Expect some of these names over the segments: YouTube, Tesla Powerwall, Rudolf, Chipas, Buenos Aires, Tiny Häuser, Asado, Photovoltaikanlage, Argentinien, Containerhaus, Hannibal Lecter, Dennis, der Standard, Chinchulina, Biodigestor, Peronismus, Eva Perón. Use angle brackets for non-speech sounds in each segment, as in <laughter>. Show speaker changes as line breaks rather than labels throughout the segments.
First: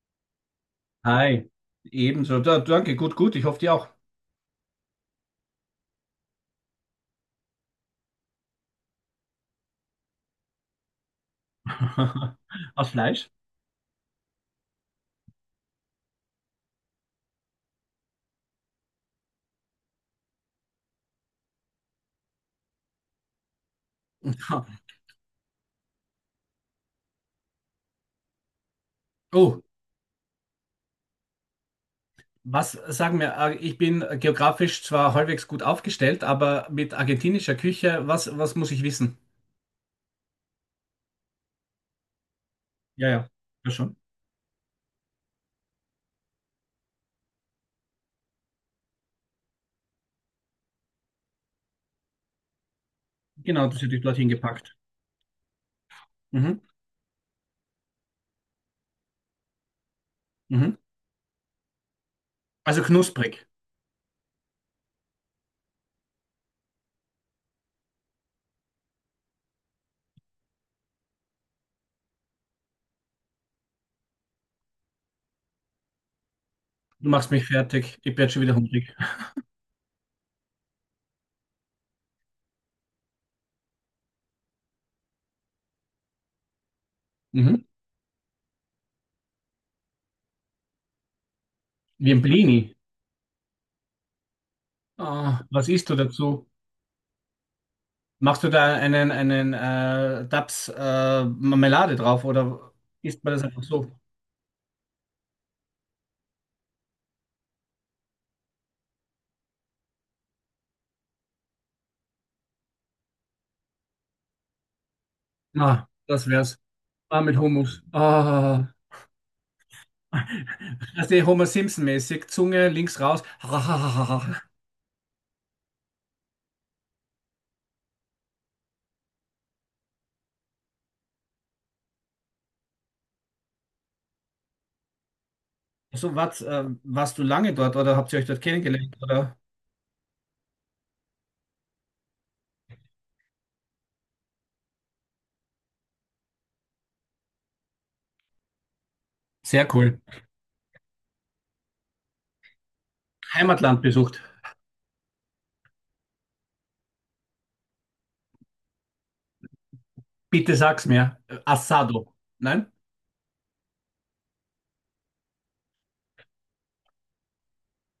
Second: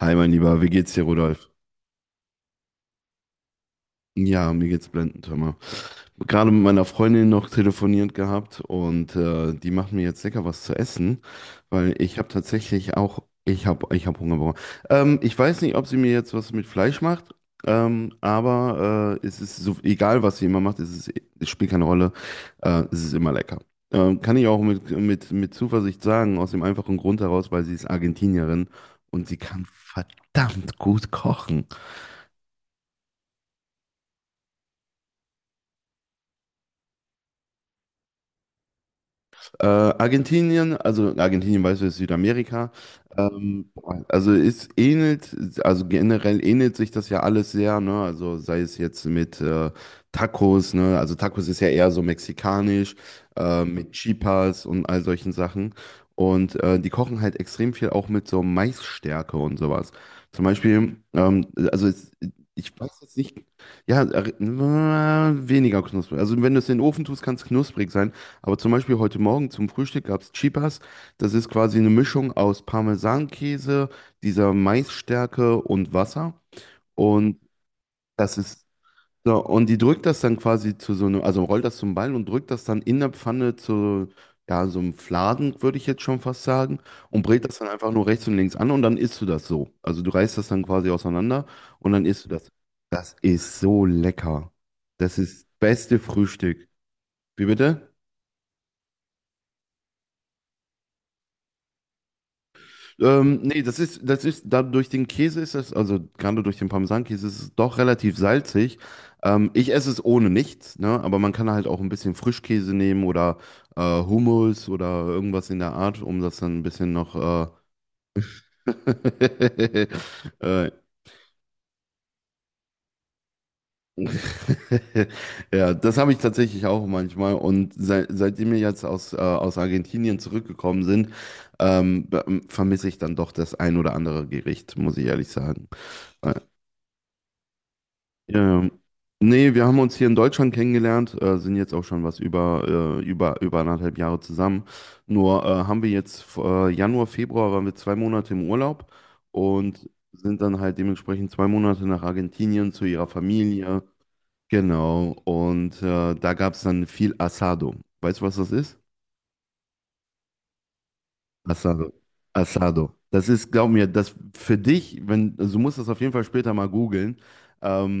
Hi, mein Lieber, wie geht's dir, Rudolf?
Hi, ebenso. Da, danke, gut, gut. Ich hoffe, dir auch.
Ja, mir geht's blendend, hör mal. Gerade mit meiner Freundin noch telefoniert gehabt und die macht mir jetzt lecker was zu essen, weil ich habe
<laughs> Aus
tatsächlich auch,
Fleisch.
ich habe Hunger bekommen. Ich weiß nicht, ob sie mir jetzt was mit Fleisch macht, aber es ist so, egal, was sie immer macht, es ist, es spielt keine Rolle, es ist immer lecker. Kann ich auch mit Zuversicht sagen, aus dem einfachen Grund heraus, weil sie ist Argentinierin und sie
Oh,
kann verdammt gut kochen.
was sagen wir? Ich bin geografisch zwar halbwegs gut aufgestellt, aber mit argentinischer Küche, was muss ich wissen?
Argentinien, also Argentinien, weißt du, ist Südamerika.
Ja, ja,
Ähm,
ja schon.
also es ähnelt, also generell ähnelt sich das ja alles sehr, ne? Also sei es jetzt mit Tacos, ne? Also Tacos ist ja eher so mexikanisch,
Genau, das
mit
hätte ich dorthin
Chipas
gepackt.
und all solchen Sachen. Und
Mhm,
die kochen halt extrem viel auch mit so Maisstärke und sowas. Zum
mhm.
Beispiel, also es, ich
Also
weiß jetzt nicht,
knusprig.
ja, weniger knusprig. Also wenn du es in den Ofen tust, kann es knusprig sein. Aber zum Beispiel heute Morgen zum Frühstück gab es Chipas. Das ist quasi eine Mischung aus Parmesankäse, dieser Maisstärke und Wasser.
Du machst
Und
mich fertig. Ich werde
das
schon wieder
ist
hungrig.
so, und die drückt das dann quasi zu so einem, also rollt das zum Ball und drückt das dann in der Pfanne zu, ja, so einem Fladen, würde ich jetzt schon fast sagen, und brät
Mhm.
das dann einfach nur rechts und links an und dann isst du das so. Also du reißt das dann quasi auseinander und dann
Wie ein
isst du das.
Blini.
Das ist so lecker. Das
Ah,
ist
was isst du
beste
dazu?
Frühstück. Wie bitte?
Machst du da einen Dabs Marmelade drauf oder isst man
Ähm,
das
nee,
einfach so?
das ist, da durch den Käse ist es, also gerade durch den Parmesankäse ist es doch relativ salzig. Ich esse es ohne nichts, ne? Aber man kann halt auch ein bisschen Frischkäse nehmen oder Hummus oder irgendwas in der
Ah,
Art, um
das
das dann
wär's.
ein bisschen noch.
Ah, mit Hummus. Ah.
<laughs> Äh,
<laughs> Das ist Homer Simpson-mäßig. Zunge links raus. <laughs>
<laughs> ja, das habe ich tatsächlich auch manchmal. Und seit, seitdem wir jetzt aus, aus Argentinien zurückgekommen sind, vermisse ich dann doch das ein oder andere Gericht, muss ich ehrlich sagen.
So,
Äh,
warst du lange dort oder habt ihr euch dort
Ja, ja.
kennengelernt? Oder?
Nee, wir haben uns hier in Deutschland kennengelernt, sind jetzt auch schon was über, über anderthalb Jahre zusammen. Nur haben wir jetzt Januar, Februar waren wir zwei Monate im Urlaub
Sehr
und
cool.
sind dann halt dementsprechend zwei Monate nach Argentinien zu ihrer Familie.
Heimatland besucht.
Genau, und da gab es dann viel Asado. Weißt du, was das ist?
Bitte sag's mir.
Asado.
Assado. Nein?
Asado. Das ist, glaub mir, das für dich, wenn, also du musst das auf jeden Fall später mal googeln.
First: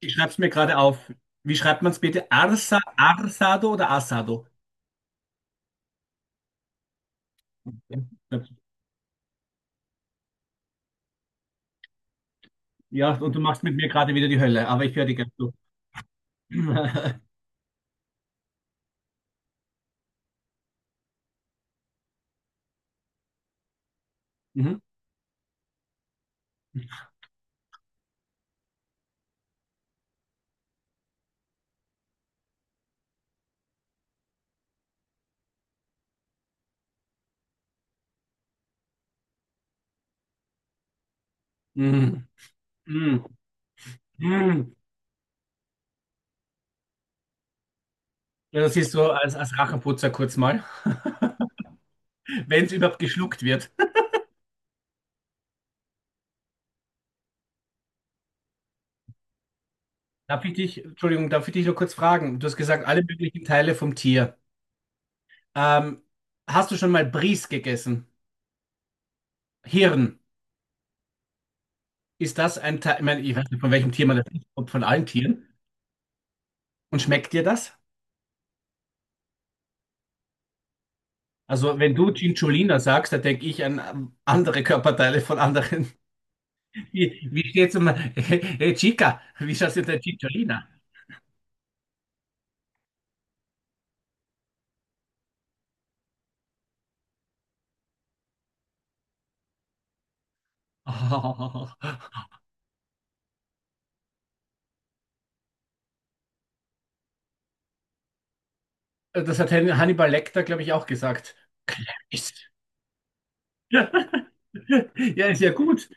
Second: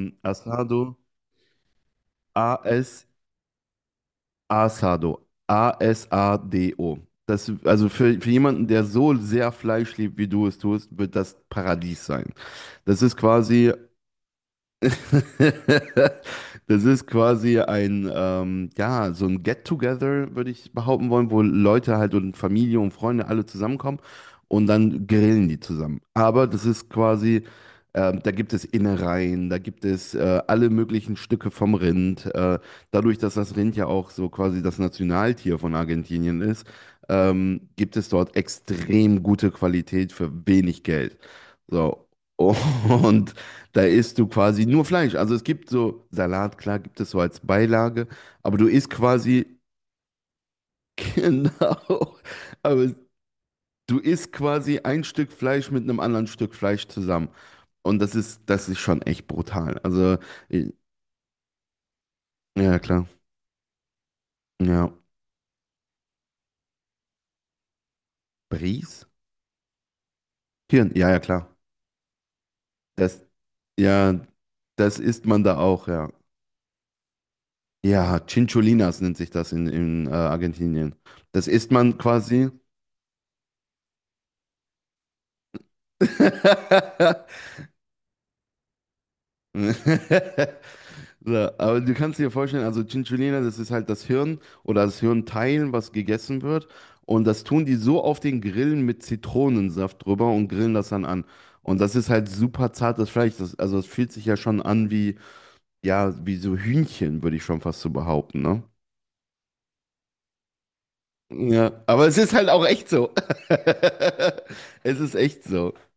Ich schreib's mir gerade
Asado.
auf. Wie schreibt man's bitte? Arsado oder Assado?
Asado. A-S-A-D-O. Das, also für jemanden, der so sehr Fleisch liebt, wie du es tust, wird das Paradies sein. Das ist
Ja, und du machst
quasi
mit mir gerade wieder die Hölle, aber ich höre dir ganz zu.
<laughs> das ist
<laughs>
quasi ein, ja, so ein Get-Together, würde ich behaupten wollen, wo Leute halt und Familie und Freunde alle zusammenkommen und
Mhm.
dann grillen die zusammen. Aber das ist quasi, da gibt es Innereien, da gibt es alle möglichen Stücke vom Rind. Dadurch, dass das Rind ja auch so quasi das Nationaltier von Argentinien ist, gibt es dort extrem gute Qualität für wenig Geld. So.
Mhm.
<laughs>
Mhm.
Und da isst du quasi
Mhm.
nur Fleisch. Also es gibt so Salat, klar, gibt es so als Beilage, aber
Ja,
du
das
isst
ist so als
quasi,
Rachenputzer kurz mal.
<laughs> genau,
Wenn es
aber
überhaupt geschluckt wird.
du isst quasi ein Stück Fleisch mit einem anderen Stück Fleisch zusammen. Und das ist schon echt brutal. Also,
Darf ich
i-
dich, Entschuldigung, darf ich dich nur kurz fragen? Du hast
ja, ja,
gesagt, alle
klar.
möglichen Teile vom Tier.
Ja.
Ähm, Hast du schon mal Bries gegessen?
Bries?
Hirn.
Hirn, ja, ja, klar.
Ist das ein Teil? Ich
Das,
meine, ich weiß nicht, von welchem Tier man
ja,
das isst, ob von
das
allen
isst man
Tieren.
da auch, ja.
Und schmeckt dir das?
Ja, Chincholinas nennt sich das in, in Argentinien. Das isst
Also, wenn
man
du
quasi.
Cinciolina sagst, da denke ich an andere Körperteile von anderen. <laughs> Wie,
<laughs>
wie steht's um <laughs> hey, Chica? Wie schaut's du denn
<laughs>
Cinciolina?
So, aber du kannst dir vorstellen, also Chinchulina, das ist halt das Hirn oder das Hirnteil, was gegessen wird. Und das tun die so auf den Grillen mit Zitronensaft drüber und grillen das dann an.
Oh,
Und das ist halt super zartes Fleisch. Das, also es fühlt sich ja schon an wie, ja, wie so Hühnchen, würde ich schon fast so behaupten, ne?
<laughs> das hat Hannibal Lecter, glaube ich, auch gesagt.
Ja, aber es ist halt
Ist.
auch echt so.
<laughs>
<laughs> Es ist
Ja, ist
echt
ja
so.
gut.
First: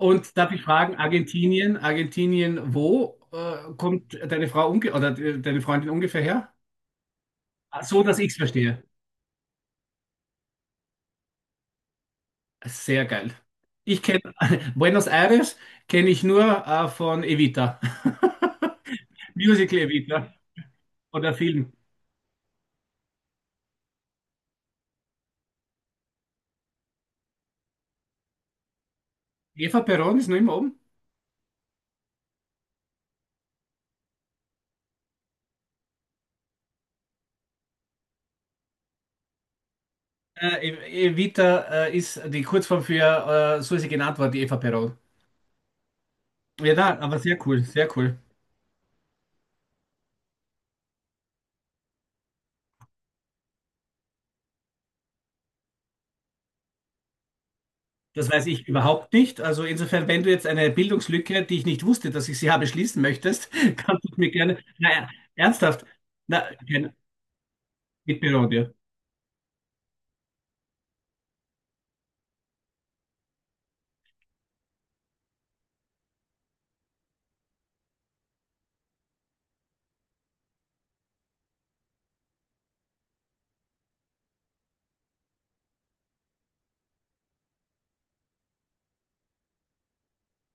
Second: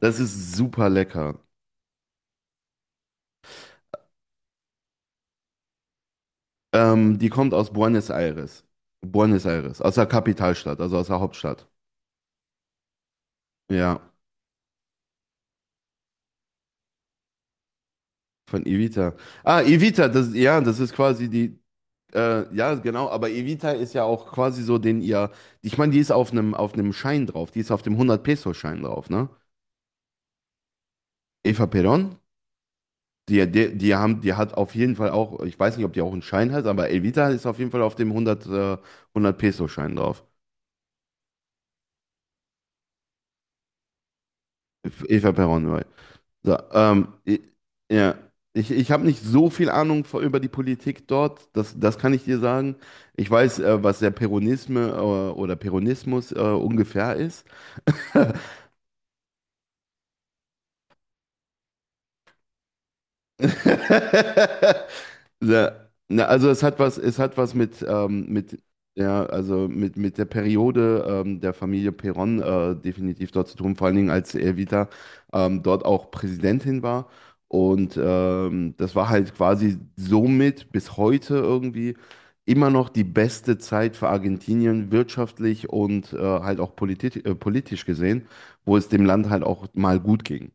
Das
darf
ist
ich
super
fragen,
lecker.
Argentinien, Argentinien, wo kommt deine Frau deine Freundin ungefähr her?
Die kommt aus
Ah, so,
Buenos
dass ich es
Aires.
verstehe.
Buenos Aires, aus der Kapitalstadt, also aus der Hauptstadt.
Sehr geil.
Ja,
Ich kenne <laughs> Buenos Aires kenne ich nur von Evita.
von Evita.
<laughs>
Ah,
Musical
Evita, das,
Evita
ja, das ist quasi
oder
die,
Film.
ja, genau, aber Evita ist ja auch quasi so den ihr, ich meine, die ist auf einem Schein drauf, die ist auf dem 100-Peso-Schein drauf, ne?
Eva Perón ist noch immer oben.
Eva Perón, die haben, die hat auf jeden Fall auch, ich weiß nicht, ob die auch einen Schein hat, aber Evita ist auf jeden Fall auf dem 100, 100-Peso-Schein drauf.
Evita ist die Kurzform so ist sie genannt worden, die Eva Perón.
Eva Perón, right. So,
Ja, na, aber sehr cool, sehr
ja,
cool.
ich habe nicht so viel Ahnung vor, über die Politik dort, das, das kann ich dir sagen. Ich weiß, was der Peronisme oder Peronismus ungefähr ist. <laughs>
Das weiß ich überhaupt nicht. Also insofern, wenn du jetzt eine Bildungslücke, die ich nicht wusste, dass ich sie habe, schließen möchtest, <laughs> kannst du mir gerne.
<laughs>
Naja,
Na,
ernsthaft.
na,
Na,
also
kein
es hat was
Mitbürger
mit,
dir.
ja, also mit der Periode der Familie Perón definitiv dort zu tun, vor allen Dingen als Evita dort auch Präsidentin war. Und das war halt quasi somit bis heute irgendwie immer noch die beste Zeit für Argentinien wirtschaftlich und halt auch politisch gesehen, wo es dem Land halt auch mal gut ging.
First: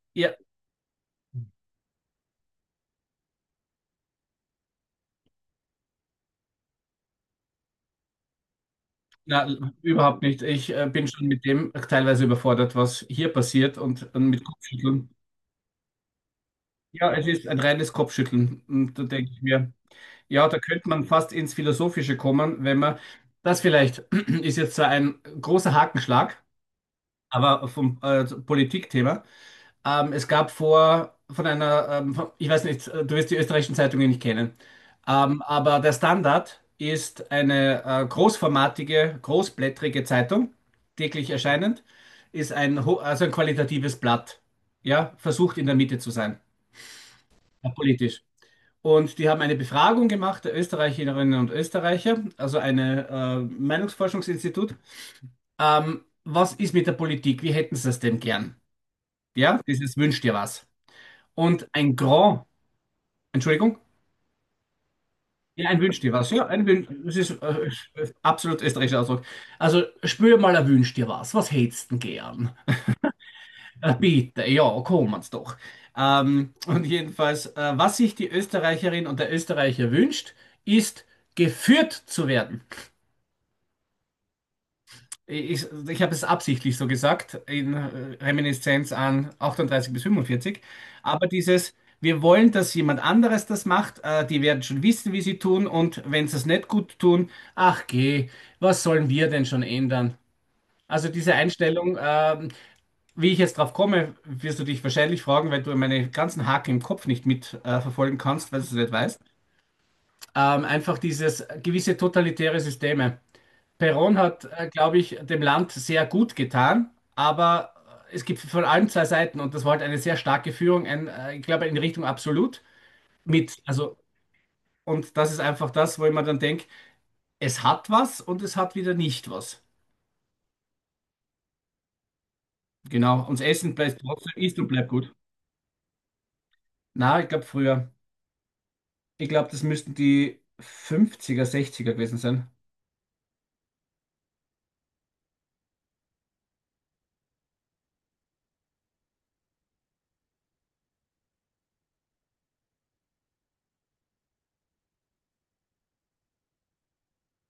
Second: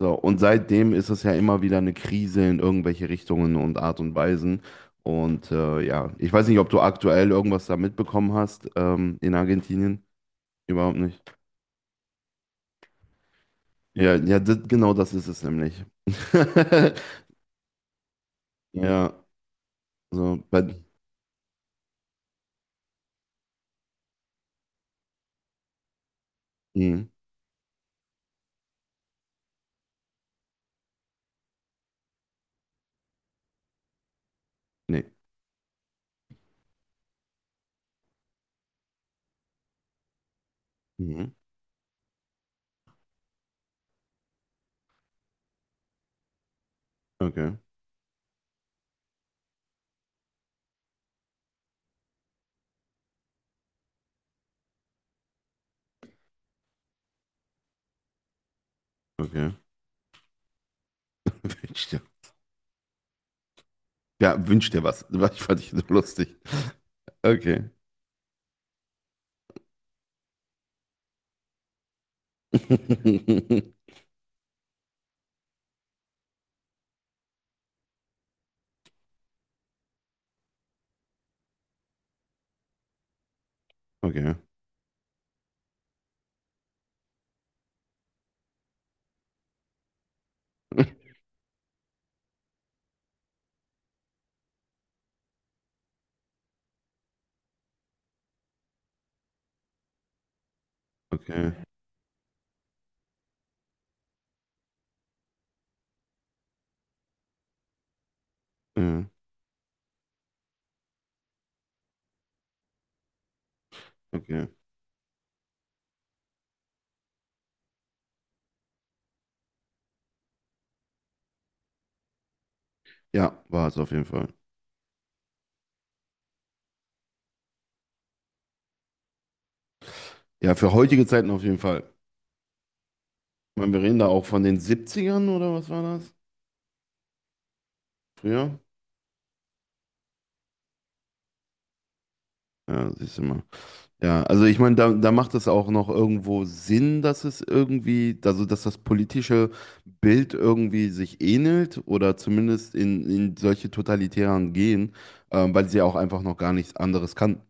So,
Ja,
und seitdem ist es ja immer wieder eine Krise in irgendwelche Richtungen und Art und Weisen. Und ja, ich weiß nicht, ob du aktuell irgendwas da mitbekommen hast in
na,
Argentinien.
überhaupt nicht. Ich
Überhaupt
bin
nicht.
schon mit dem teilweise überfordert, was hier passiert
Ja,
und
ja,
mit
das, genau
Kopfschütteln.
das ist es nämlich. <laughs>
Ja, es ist ein reines Kopfschütteln. Und da
Ja,
denke ich mir,
so,
ja, da könnte man fast ins Philosophische kommen, wenn man, das vielleicht <clears throat> ist jetzt zwar ein großer Hakenschlag,
mhm,
aber vom Politikthema. Es gab vor von einer, von, ich weiß nicht, du wirst die österreichischen Zeitungen nicht kennen,
nee.
aber der Standard ist eine großformatige, großblättrige Zeitung, täglich
Mhm,
erscheinend, ist also ein qualitatives Blatt, ja, versucht in der Mitte zu sein,
okay,
politisch. Und die haben eine Befragung gemacht der Österreicherinnen und Österreicher, also eine Meinungsforschungsinstitut. Was ist mit der Politik? Wie hätten sie es denn gern?
okay.
Ja, dieses wünscht dir was.
<laughs>
Und
Wünsch
ein
dir,
Grand Entschuldigung?
ja, wünsch dir was. <laughs> Ich fand
Ja,
dich
ein
so
Wünsch dir was.
lustig.
Ja, ein Wünsch. Das ist
Okay.
absolut österreichischer Ausdruck. Also, spür mal ein Wünsch dir was. Was hättest denn gern?
<laughs>
Bitte, ja, kommen's doch. Und jedenfalls, was sich die Österreicherin und der Österreicher wünscht, ist, geführt zu werden.
Okay.
Ich habe es absichtlich so gesagt, in Reminiszenz an 38 bis 45. Aber dieses, wir wollen, dass jemand anderes das macht, die werden schon wissen, wie sie tun und wenn sie es nicht gut tun, ach geh, was sollen wir denn schon ändern? Also diese
Okay.
Einstellung, wie ich jetzt drauf komme, wirst du dich wahrscheinlich fragen, weil du meine ganzen Haken im Kopf nicht mit verfolgen kannst, weil du es nicht
Ja,
weißt. Einfach dieses gewisse totalitäre Systeme. Perón hat,
okay.
glaube ich, dem Land sehr gut getan, aber es gibt von allen zwei Seiten und das war halt eine sehr starke Führung, ich glaube, in Richtung absolut
Ja,
mit.
war es auf
Also,
jeden Fall.
und das ist einfach das, wo ich mir dann denke, es hat was und es hat wieder nicht was.
Ja, für heutige Zeiten auf jeden Fall.
Genau, und das
Ich meine,
Essen
wir reden
bleibt
da auch von
trotzdem,
den
ist und bleibt gut.
Siebzigern oder was war das?
Na, ich glaube früher.
Früher?
Ich glaube, das müssten die 50er, 60er gewesen sein.
Ja, siehst du mal. Ja, also ich meine, da, da macht es auch noch irgendwo Sinn, dass es irgendwie, also dass das politische Bild irgendwie sich ähnelt oder zumindest in, solche totalitären gehen, weil sie auch einfach noch gar nichts anderes kannten.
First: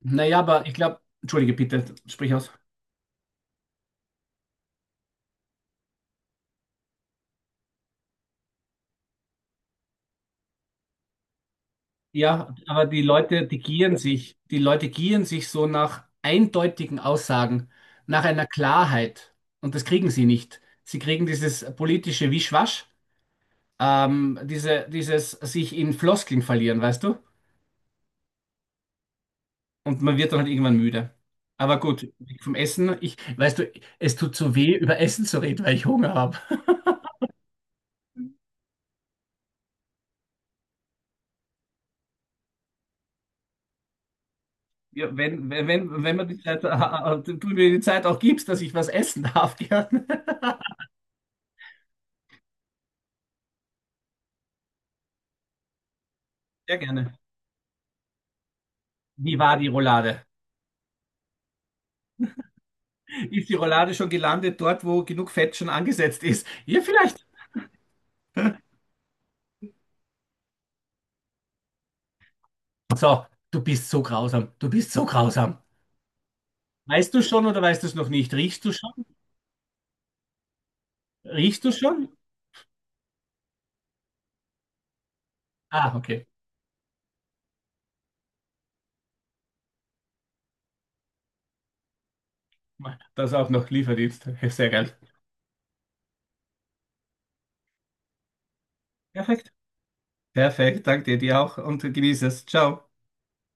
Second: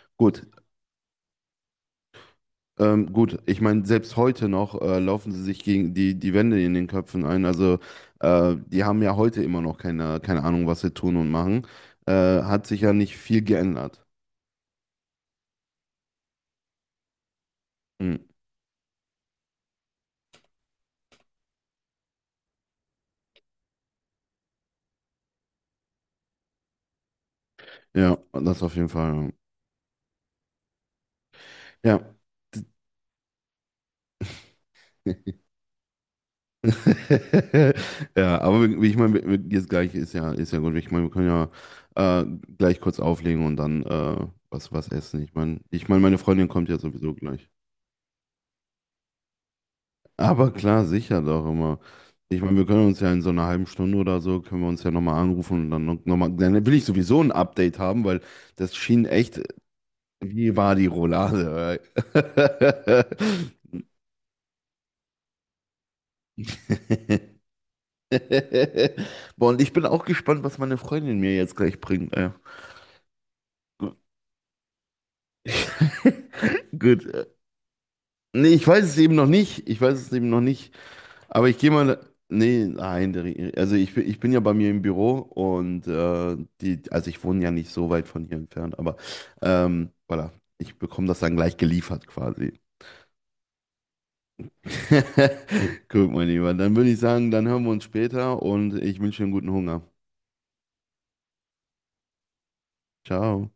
Naja,
Gut.
aber ich glaube, entschuldige bitte, sprich aus.
Gut, ich meine, selbst heute noch laufen sie sich gegen die, Wände in den Köpfen ein. Also die haben ja heute immer noch keine Ahnung, was sie tun und machen. Äh,
Ja,
hat sich
aber
ja
die
nicht viel
Leute, die gieren
geändert.
sich, die Leute gieren sich so nach eindeutigen Aussagen,
Hm.
nach einer Klarheit. Und das kriegen sie nicht. Sie kriegen dieses politische Wischwasch, dieses sich in Floskeln verlieren, weißt du?
Ja, das auf jeden Fall.
Und man wird dann halt irgendwann müde. Aber
Ja.
gut, weg vom Essen, ich, weißt du, es tut so weh, über
Ja,
Essen zu reden, weil ich Hunger habe.
<laughs> ja, aber wie ich meine, jetzt gleich ist ja gut. Ich meine, wir können ja gleich kurz auflegen und dann was
Ja,
essen. Ich
wenn,
meine,
wenn, wenn, wenn
meine
man
Freundin kommt ja sowieso
Du
gleich.
mir die Zeit auch gibst, dass ich was essen darf, <laughs> gerne.
Aber klar, sicher doch immer. Ich meine, wir können uns ja in so einer halben Stunde oder so, können wir uns ja nochmal anrufen und dann nochmal, dann will
Sehr
ich
gerne.
sowieso ein Update haben, weil das schien
Wie
echt,
war die Roulade?
wie war die Roulade?
Ist die Roulade schon gelandet dort, wo genug Fett schon angesetzt ist? Ja, vielleicht.
<laughs> Boah, und ich bin auch gespannt, was meine Freundin mir jetzt gleich bringt. Ja.
So, du bist so grausam. Du bist so grausam.
Gut.
Weißt du schon oder weißt du es noch nicht?
Nee,
Riechst
ich
du
weiß
schon?
es eben noch nicht. Ich weiß es eben noch nicht. Aber ich
Riechst
gehe
du
mal.
schon?
Nee, nein, der also ich, ich bin ja bei mir im Büro und
Ah, okay.
die, also ich wohne ja nicht so weit von hier entfernt, aber voilà, ich bekomme das dann gleich geliefert quasi.
Das auch noch Lieferdienst. Sehr geil.
<laughs> Guck mal, lieber. Dann würde ich sagen, dann hören wir uns später und ich wünsche dir einen guten
Perfekt.
Hunger.
Perfekt. Danke dir, dir auch und genieße es. Ciao.
Ciao.